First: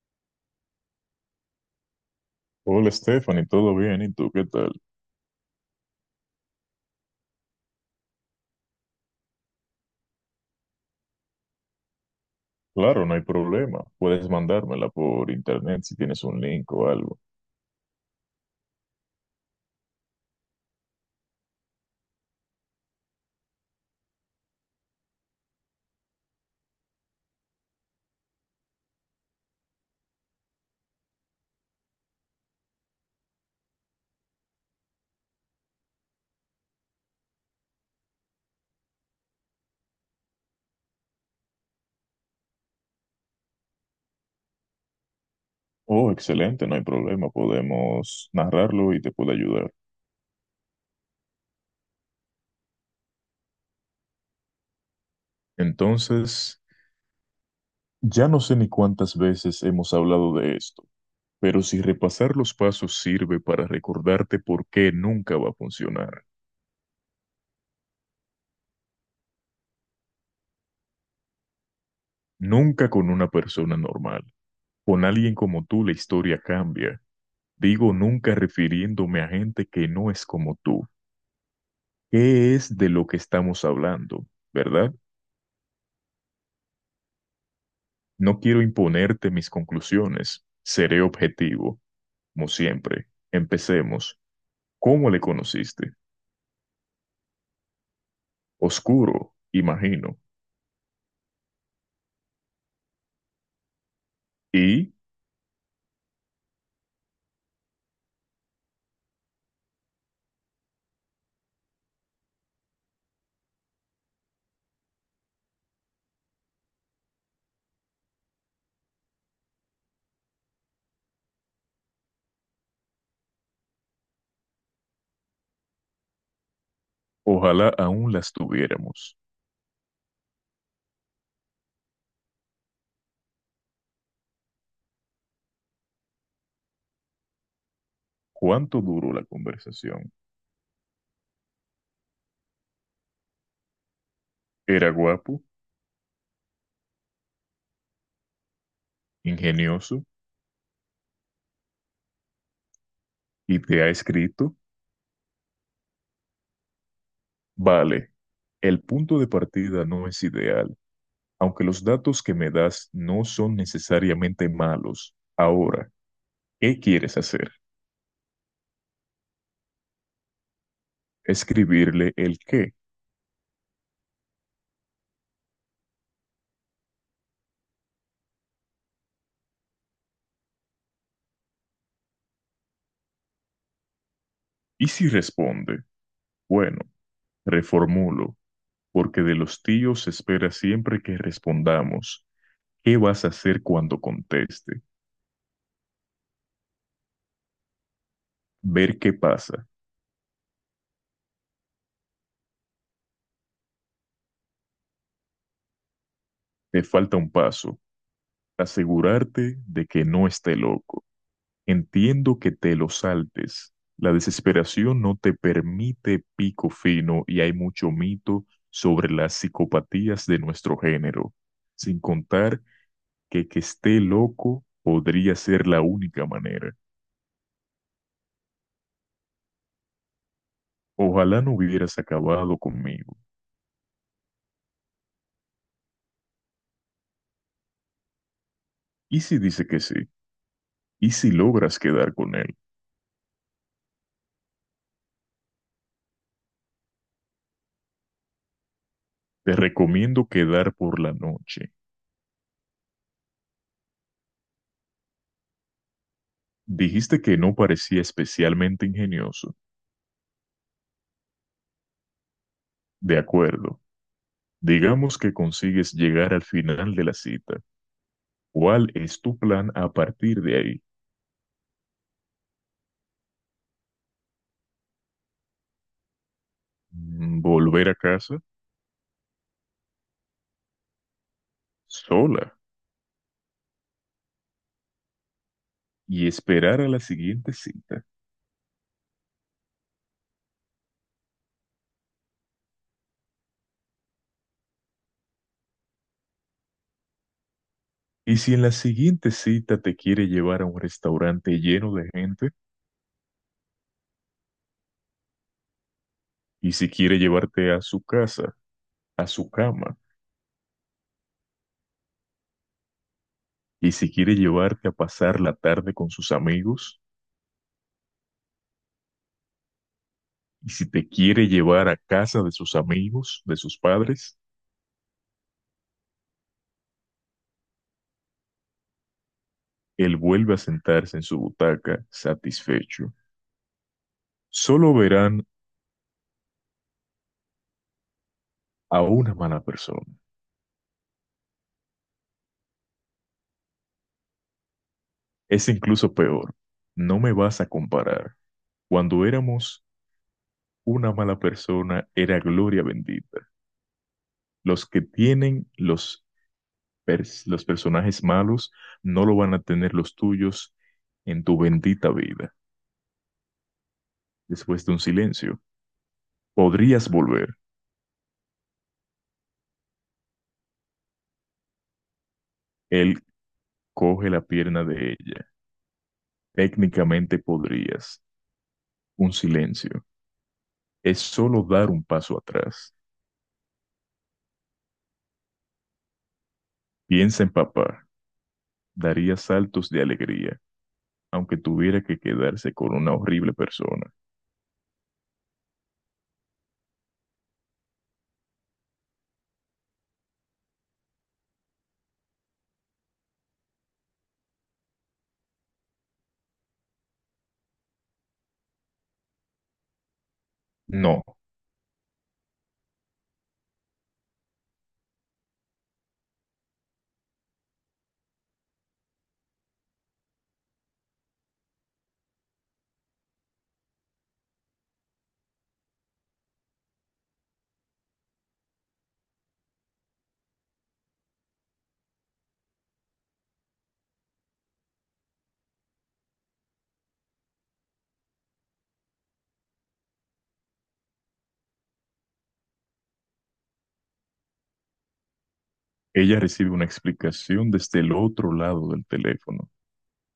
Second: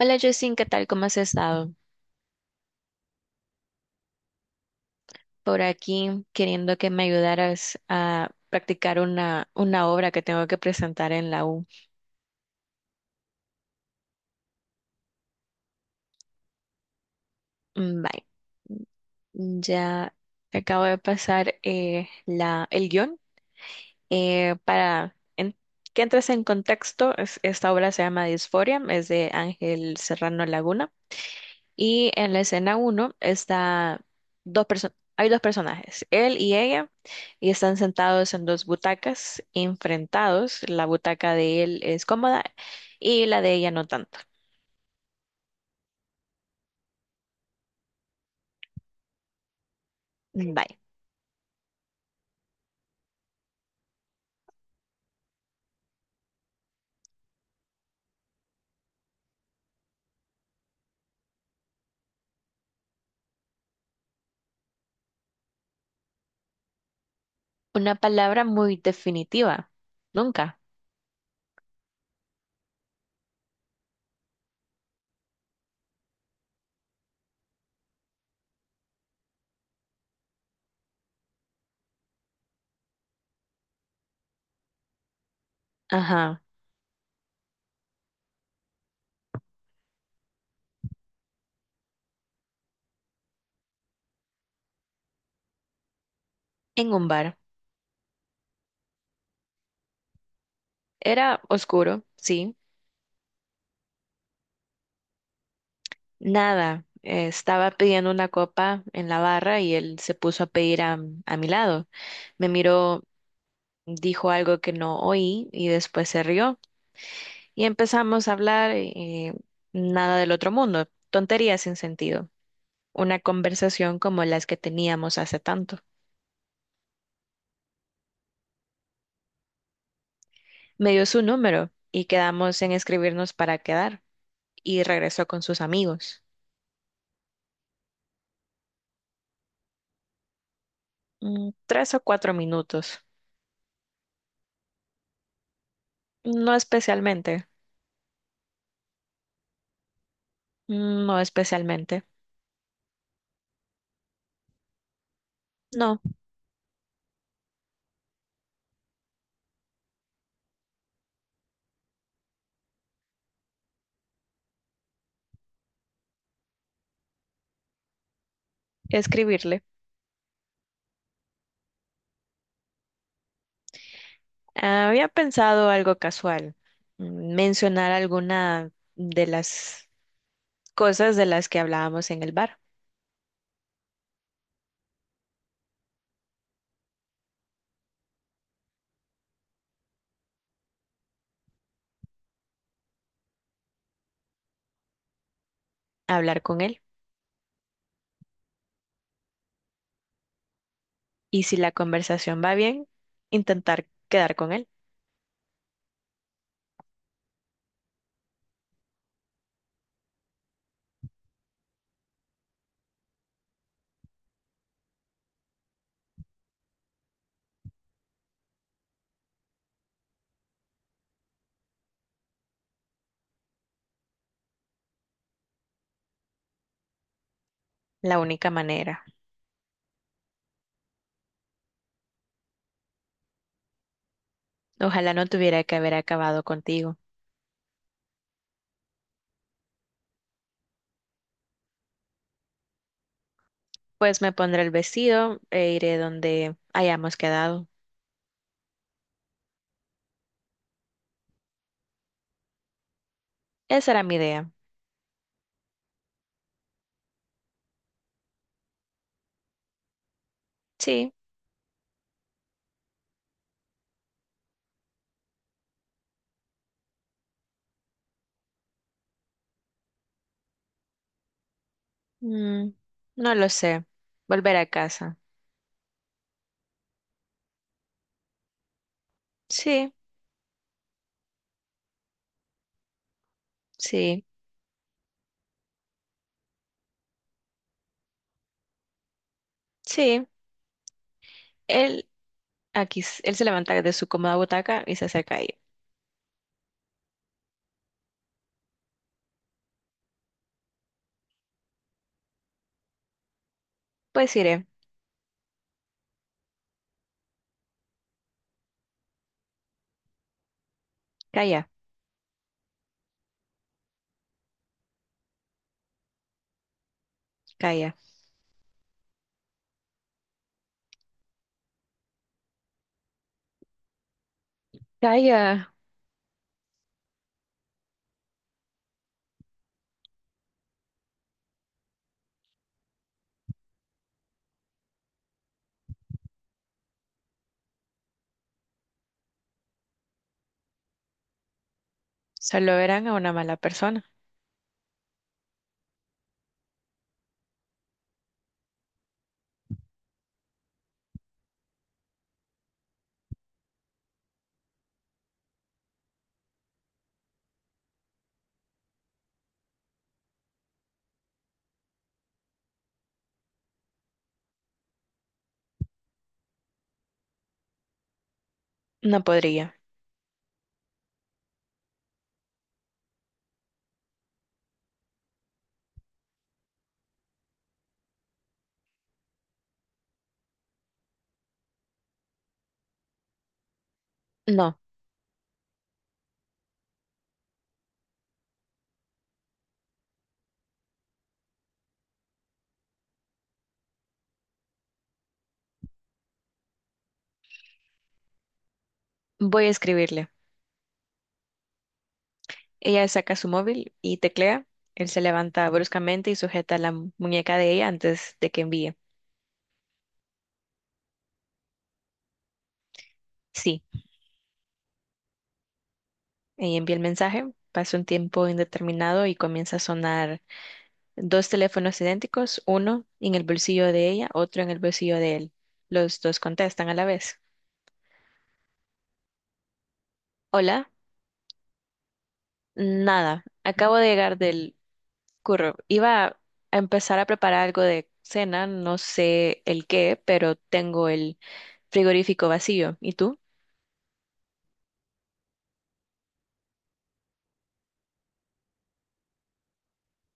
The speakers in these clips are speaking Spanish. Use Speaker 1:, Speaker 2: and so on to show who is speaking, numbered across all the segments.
Speaker 1: Hola Justin, ¿qué tal? ¿Cómo has estado?
Speaker 2: Hola Stephanie, ¿todo bien? ¿Y tú qué tal?
Speaker 1: Por aquí queriendo que me ayudaras a practicar una obra que tengo que presentar en la U.
Speaker 2: Claro, no hay problema. Puedes mandármela por internet si tienes un link o algo.
Speaker 1: Mm, bye. Ya te acabo de pasar el guión eh, para en- que entres en contexto. Esta obra se llama Disforia, es de Ángel Serrano Laguna. Y en la escena uno está hay dos personajes, él y ella, y están sentados en dos butacas, enfrentados. La butaca de él es cómoda y la de ella no tanto.
Speaker 2: Oh, excelente, no hay problema. Podemos narrarlo y te puedo ayudar.
Speaker 1: Mm, bye.
Speaker 2: Entonces, ya no sé ni cuántas veces hemos hablado de esto, pero si repasar los pasos sirve para recordarte por qué nunca va a funcionar.
Speaker 1: Una palabra muy definitiva. Nunca.
Speaker 2: Nunca con una persona normal. Con alguien como tú la historia cambia. Digo nunca refiriéndome a gente que no es como tú. ¿Qué es de lo que estamos hablando, verdad?
Speaker 1: Ajá.
Speaker 2: No quiero imponerte mis conclusiones. Seré objetivo, como siempre. Empecemos. ¿Cómo le conociste?
Speaker 1: En un bar.
Speaker 2: Oscuro, imagino.
Speaker 1: Era oscuro, sí.
Speaker 2: Y
Speaker 1: Nada. Estaba pidiendo una copa en la barra y él se puso a pedir a mi lado. Me miró, dijo algo que no oí y después se rió. Y empezamos a hablar nada del otro mundo, tonterías sin sentido, una conversación como las que teníamos hace tanto.
Speaker 2: ojalá aún las tuviéramos.
Speaker 1: Me dio su número y quedamos en escribirnos para quedar y regresó con sus amigos.
Speaker 2: ¿Cuánto duró la conversación?
Speaker 1: Tres o cuatro minutos.
Speaker 2: ¿Era guapo,
Speaker 1: No especialmente,
Speaker 2: ingenioso
Speaker 1: no especialmente.
Speaker 2: y te ha escrito?
Speaker 1: No,
Speaker 2: Vale, el punto de partida no es ideal, aunque los datos que me das no son necesariamente malos. Ahora, ¿qué quieres hacer?
Speaker 1: escribirle.
Speaker 2: Escribirle el qué.
Speaker 1: Había pensado algo casual, mencionar alguna de las cosas de las que hablábamos en el bar,
Speaker 2: Y si responde, bueno, reformulo, porque de los tíos se espera siempre que respondamos. ¿Qué vas a hacer cuando conteste?
Speaker 1: hablar con él.
Speaker 2: Ver qué pasa.
Speaker 1: Y si la conversación va bien, intentar quedar con él.
Speaker 2: Te falta un paso. Asegurarte de que no esté loco. Entiendo que te lo saltes. La desesperación no te permite pico fino y hay mucho mito sobre las psicopatías de nuestro género, sin contar que esté loco podría ser la única manera.
Speaker 1: La única manera.
Speaker 2: Ojalá no hubieras acabado conmigo.
Speaker 1: Ojalá no tuviera que haber acabado contigo.
Speaker 2: ¿Y si dice que sí? ¿Y si logras quedar con él?
Speaker 1: Pues me pondré el vestido e iré donde hayamos quedado.
Speaker 2: Te recomiendo quedar por la noche.
Speaker 1: Esa era mi idea.
Speaker 2: Dijiste que no parecía especialmente ingenioso.
Speaker 1: Sí.
Speaker 2: De acuerdo. Digamos que consigues llegar al final de la cita. ¿Cuál es tu plan a partir de ahí?
Speaker 1: mm, no lo sé. Volver a casa.
Speaker 2: ¿Volver a casa
Speaker 1: Sí,
Speaker 2: sola
Speaker 1: sí,
Speaker 2: y esperar a la siguiente cita?
Speaker 1: sí. Él aquí, él se levanta de su cómoda butaca y se acerca a ella.
Speaker 2: Y si en la siguiente cita te quiere llevar a un restaurante lleno de gente,
Speaker 1: Pues iré.
Speaker 2: y si quiere llevarte a su casa, a su cama,
Speaker 1: Calla,
Speaker 2: y si quiere llevarte a pasar la tarde con sus amigos,
Speaker 1: calla,
Speaker 2: y si te quiere llevar a casa de sus amigos, de sus padres,
Speaker 1: calla.
Speaker 2: él vuelve a sentarse en su butaca satisfecho. Solo verán a una mala persona.
Speaker 1: Solo verán a una mala persona.
Speaker 2: Es incluso peor. No me vas a comparar. Cuando éramos una mala persona era gloria bendita. Los que tienen los, los personajes malos no lo van a tener los tuyos en tu bendita vida. Después de un silencio, podrías volver.
Speaker 1: No podría.
Speaker 2: Él coge la pierna de ella. Técnicamente podrías. Un silencio. Es solo dar un paso atrás.
Speaker 1: No.
Speaker 2: Piensa en papá. Daría saltos de alegría, aunque tuviera que quedarse con una horrible persona.
Speaker 1: Voy a escribirle. Ella saca su móvil y teclea. Él se levanta bruscamente y sujeta la muñeca de ella antes de que envíe.
Speaker 2: No.
Speaker 1: Sí, ella envía el mensaje. Pasa un tiempo indeterminado y comienza a sonar dos teléfonos idénticos, uno en el bolsillo de ella, otro en el bolsillo de él. Los dos contestan a la vez. Hola, nada, acabo de llegar del curro. Iba a empezar a preparar algo de cena, no sé el qué, pero tengo el frigorífico vacío. ¿Y tú?
Speaker 2: Ella recibe una explicación desde el otro lado del teléfono.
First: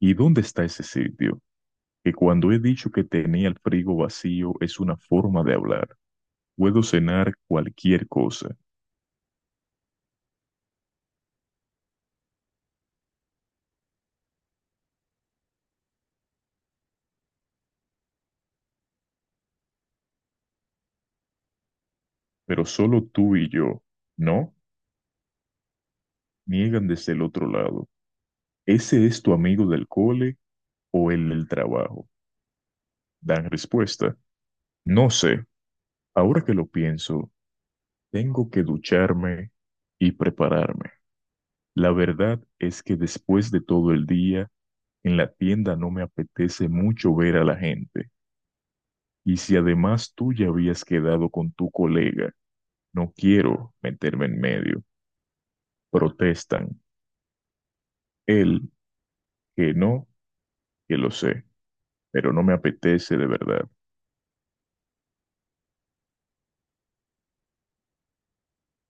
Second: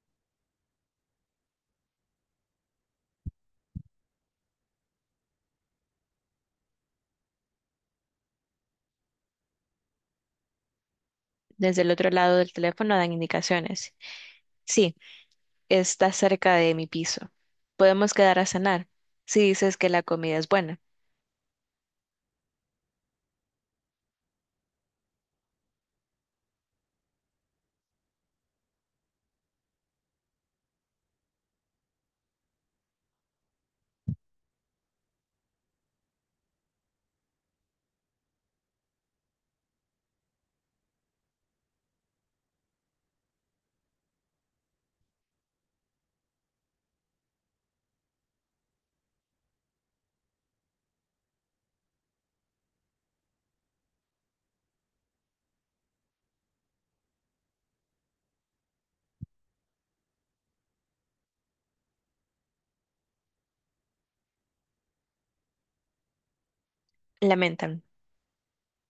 Speaker 2: ¿Y dónde está ese sitio? Que cuando he dicho que tenía el frigo vacío es una forma de hablar. Puedo cenar cualquier cosa,
Speaker 1: Desde el otro lado del teléfono dan indicaciones. Sí, está cerca de mi piso. Podemos quedar a cenar si dices que la comida es buena.
Speaker 2: pero solo tú y yo, ¿no? Niegan desde el otro lado. ¿Ese es tu amigo del cole o el del trabajo? Dan respuesta. No sé. Ahora que lo pienso, tengo que ducharme y prepararme. La verdad es que después de todo el día, en la tienda no me apetece mucho ver a la gente. Y si además tú ya habías quedado con tu colega, no quiero meterme en medio. Protestan. Él, que no, que lo sé, pero no me apetece de verdad.
Speaker 1: Lamentan.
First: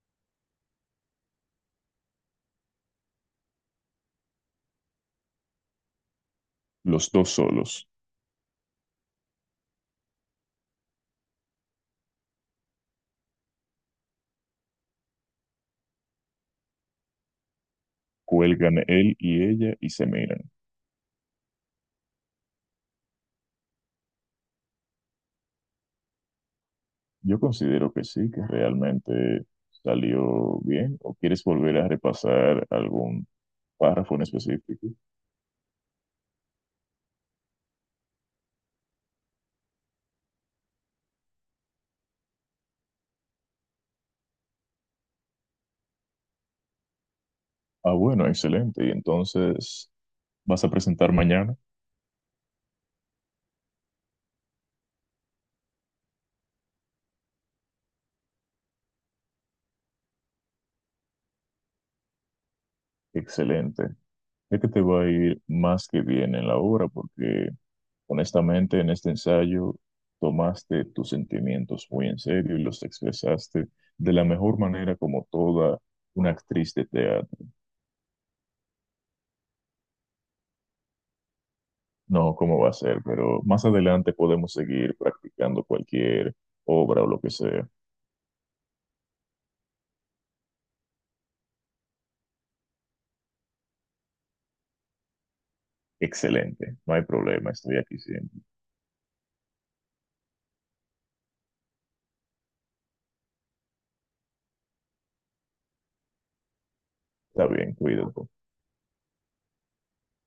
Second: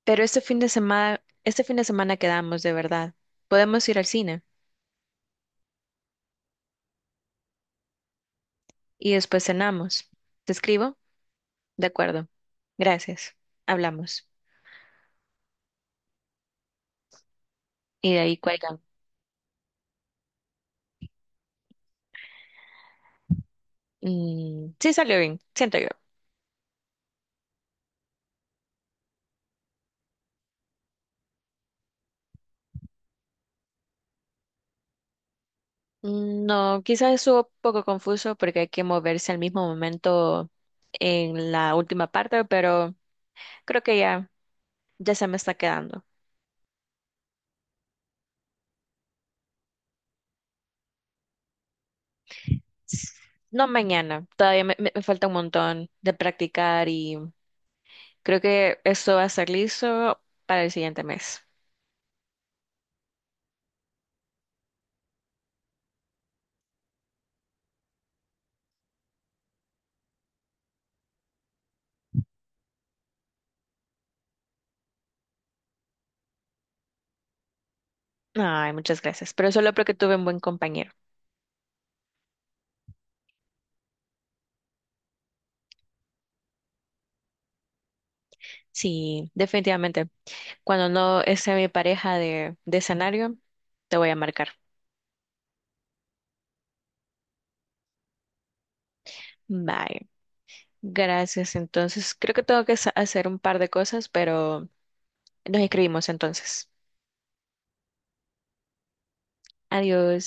Speaker 1: Pero este fin de semana, este fin de semana quedamos de verdad. Podemos ir al cine
Speaker 2: Los dos solos.
Speaker 1: y después cenamos. ¿Te escribo? De acuerdo. Gracias. Hablamos. Y de ahí cuelgan.
Speaker 2: Cuelgan él y ella y se miran.
Speaker 1: Sí salió bien, siento yo.
Speaker 2: Yo considero que sí, que realmente salió bien. ¿O quieres volver a repasar algún párrafo en específico?
Speaker 1: Mm, no, quizás estuvo un poco confuso porque hay que moverse al mismo momento en la última parte, pero creo que ya se me está quedando.
Speaker 2: Ah, bueno, excelente. Y entonces, ¿vas a presentar mañana?
Speaker 1: No mañana, todavía me falta un montón de practicar y creo que esto va a estar listo para el siguiente mes.
Speaker 2: Excelente. Es que te va a ir más que bien en la obra porque honestamente en este ensayo tomaste tus sentimientos muy en serio y los expresaste de la mejor manera como toda una actriz de teatro.
Speaker 1: Ay, muchas gracias, pero solo porque tuve un buen compañero.
Speaker 2: No, cómo va a ser, pero más adelante podemos seguir practicando cualquier obra o lo que sea.
Speaker 1: Sí, definitivamente. Cuando no esté mi pareja de escenario, te voy a marcar.
Speaker 2: Excelente, no hay problema, estoy aquí siempre.
Speaker 1: Bye. Gracias. Entonces, creo que tengo que hacer un par de cosas, pero nos escribimos entonces.
Speaker 2: Está bien, cuídate.
Speaker 1: Adiós.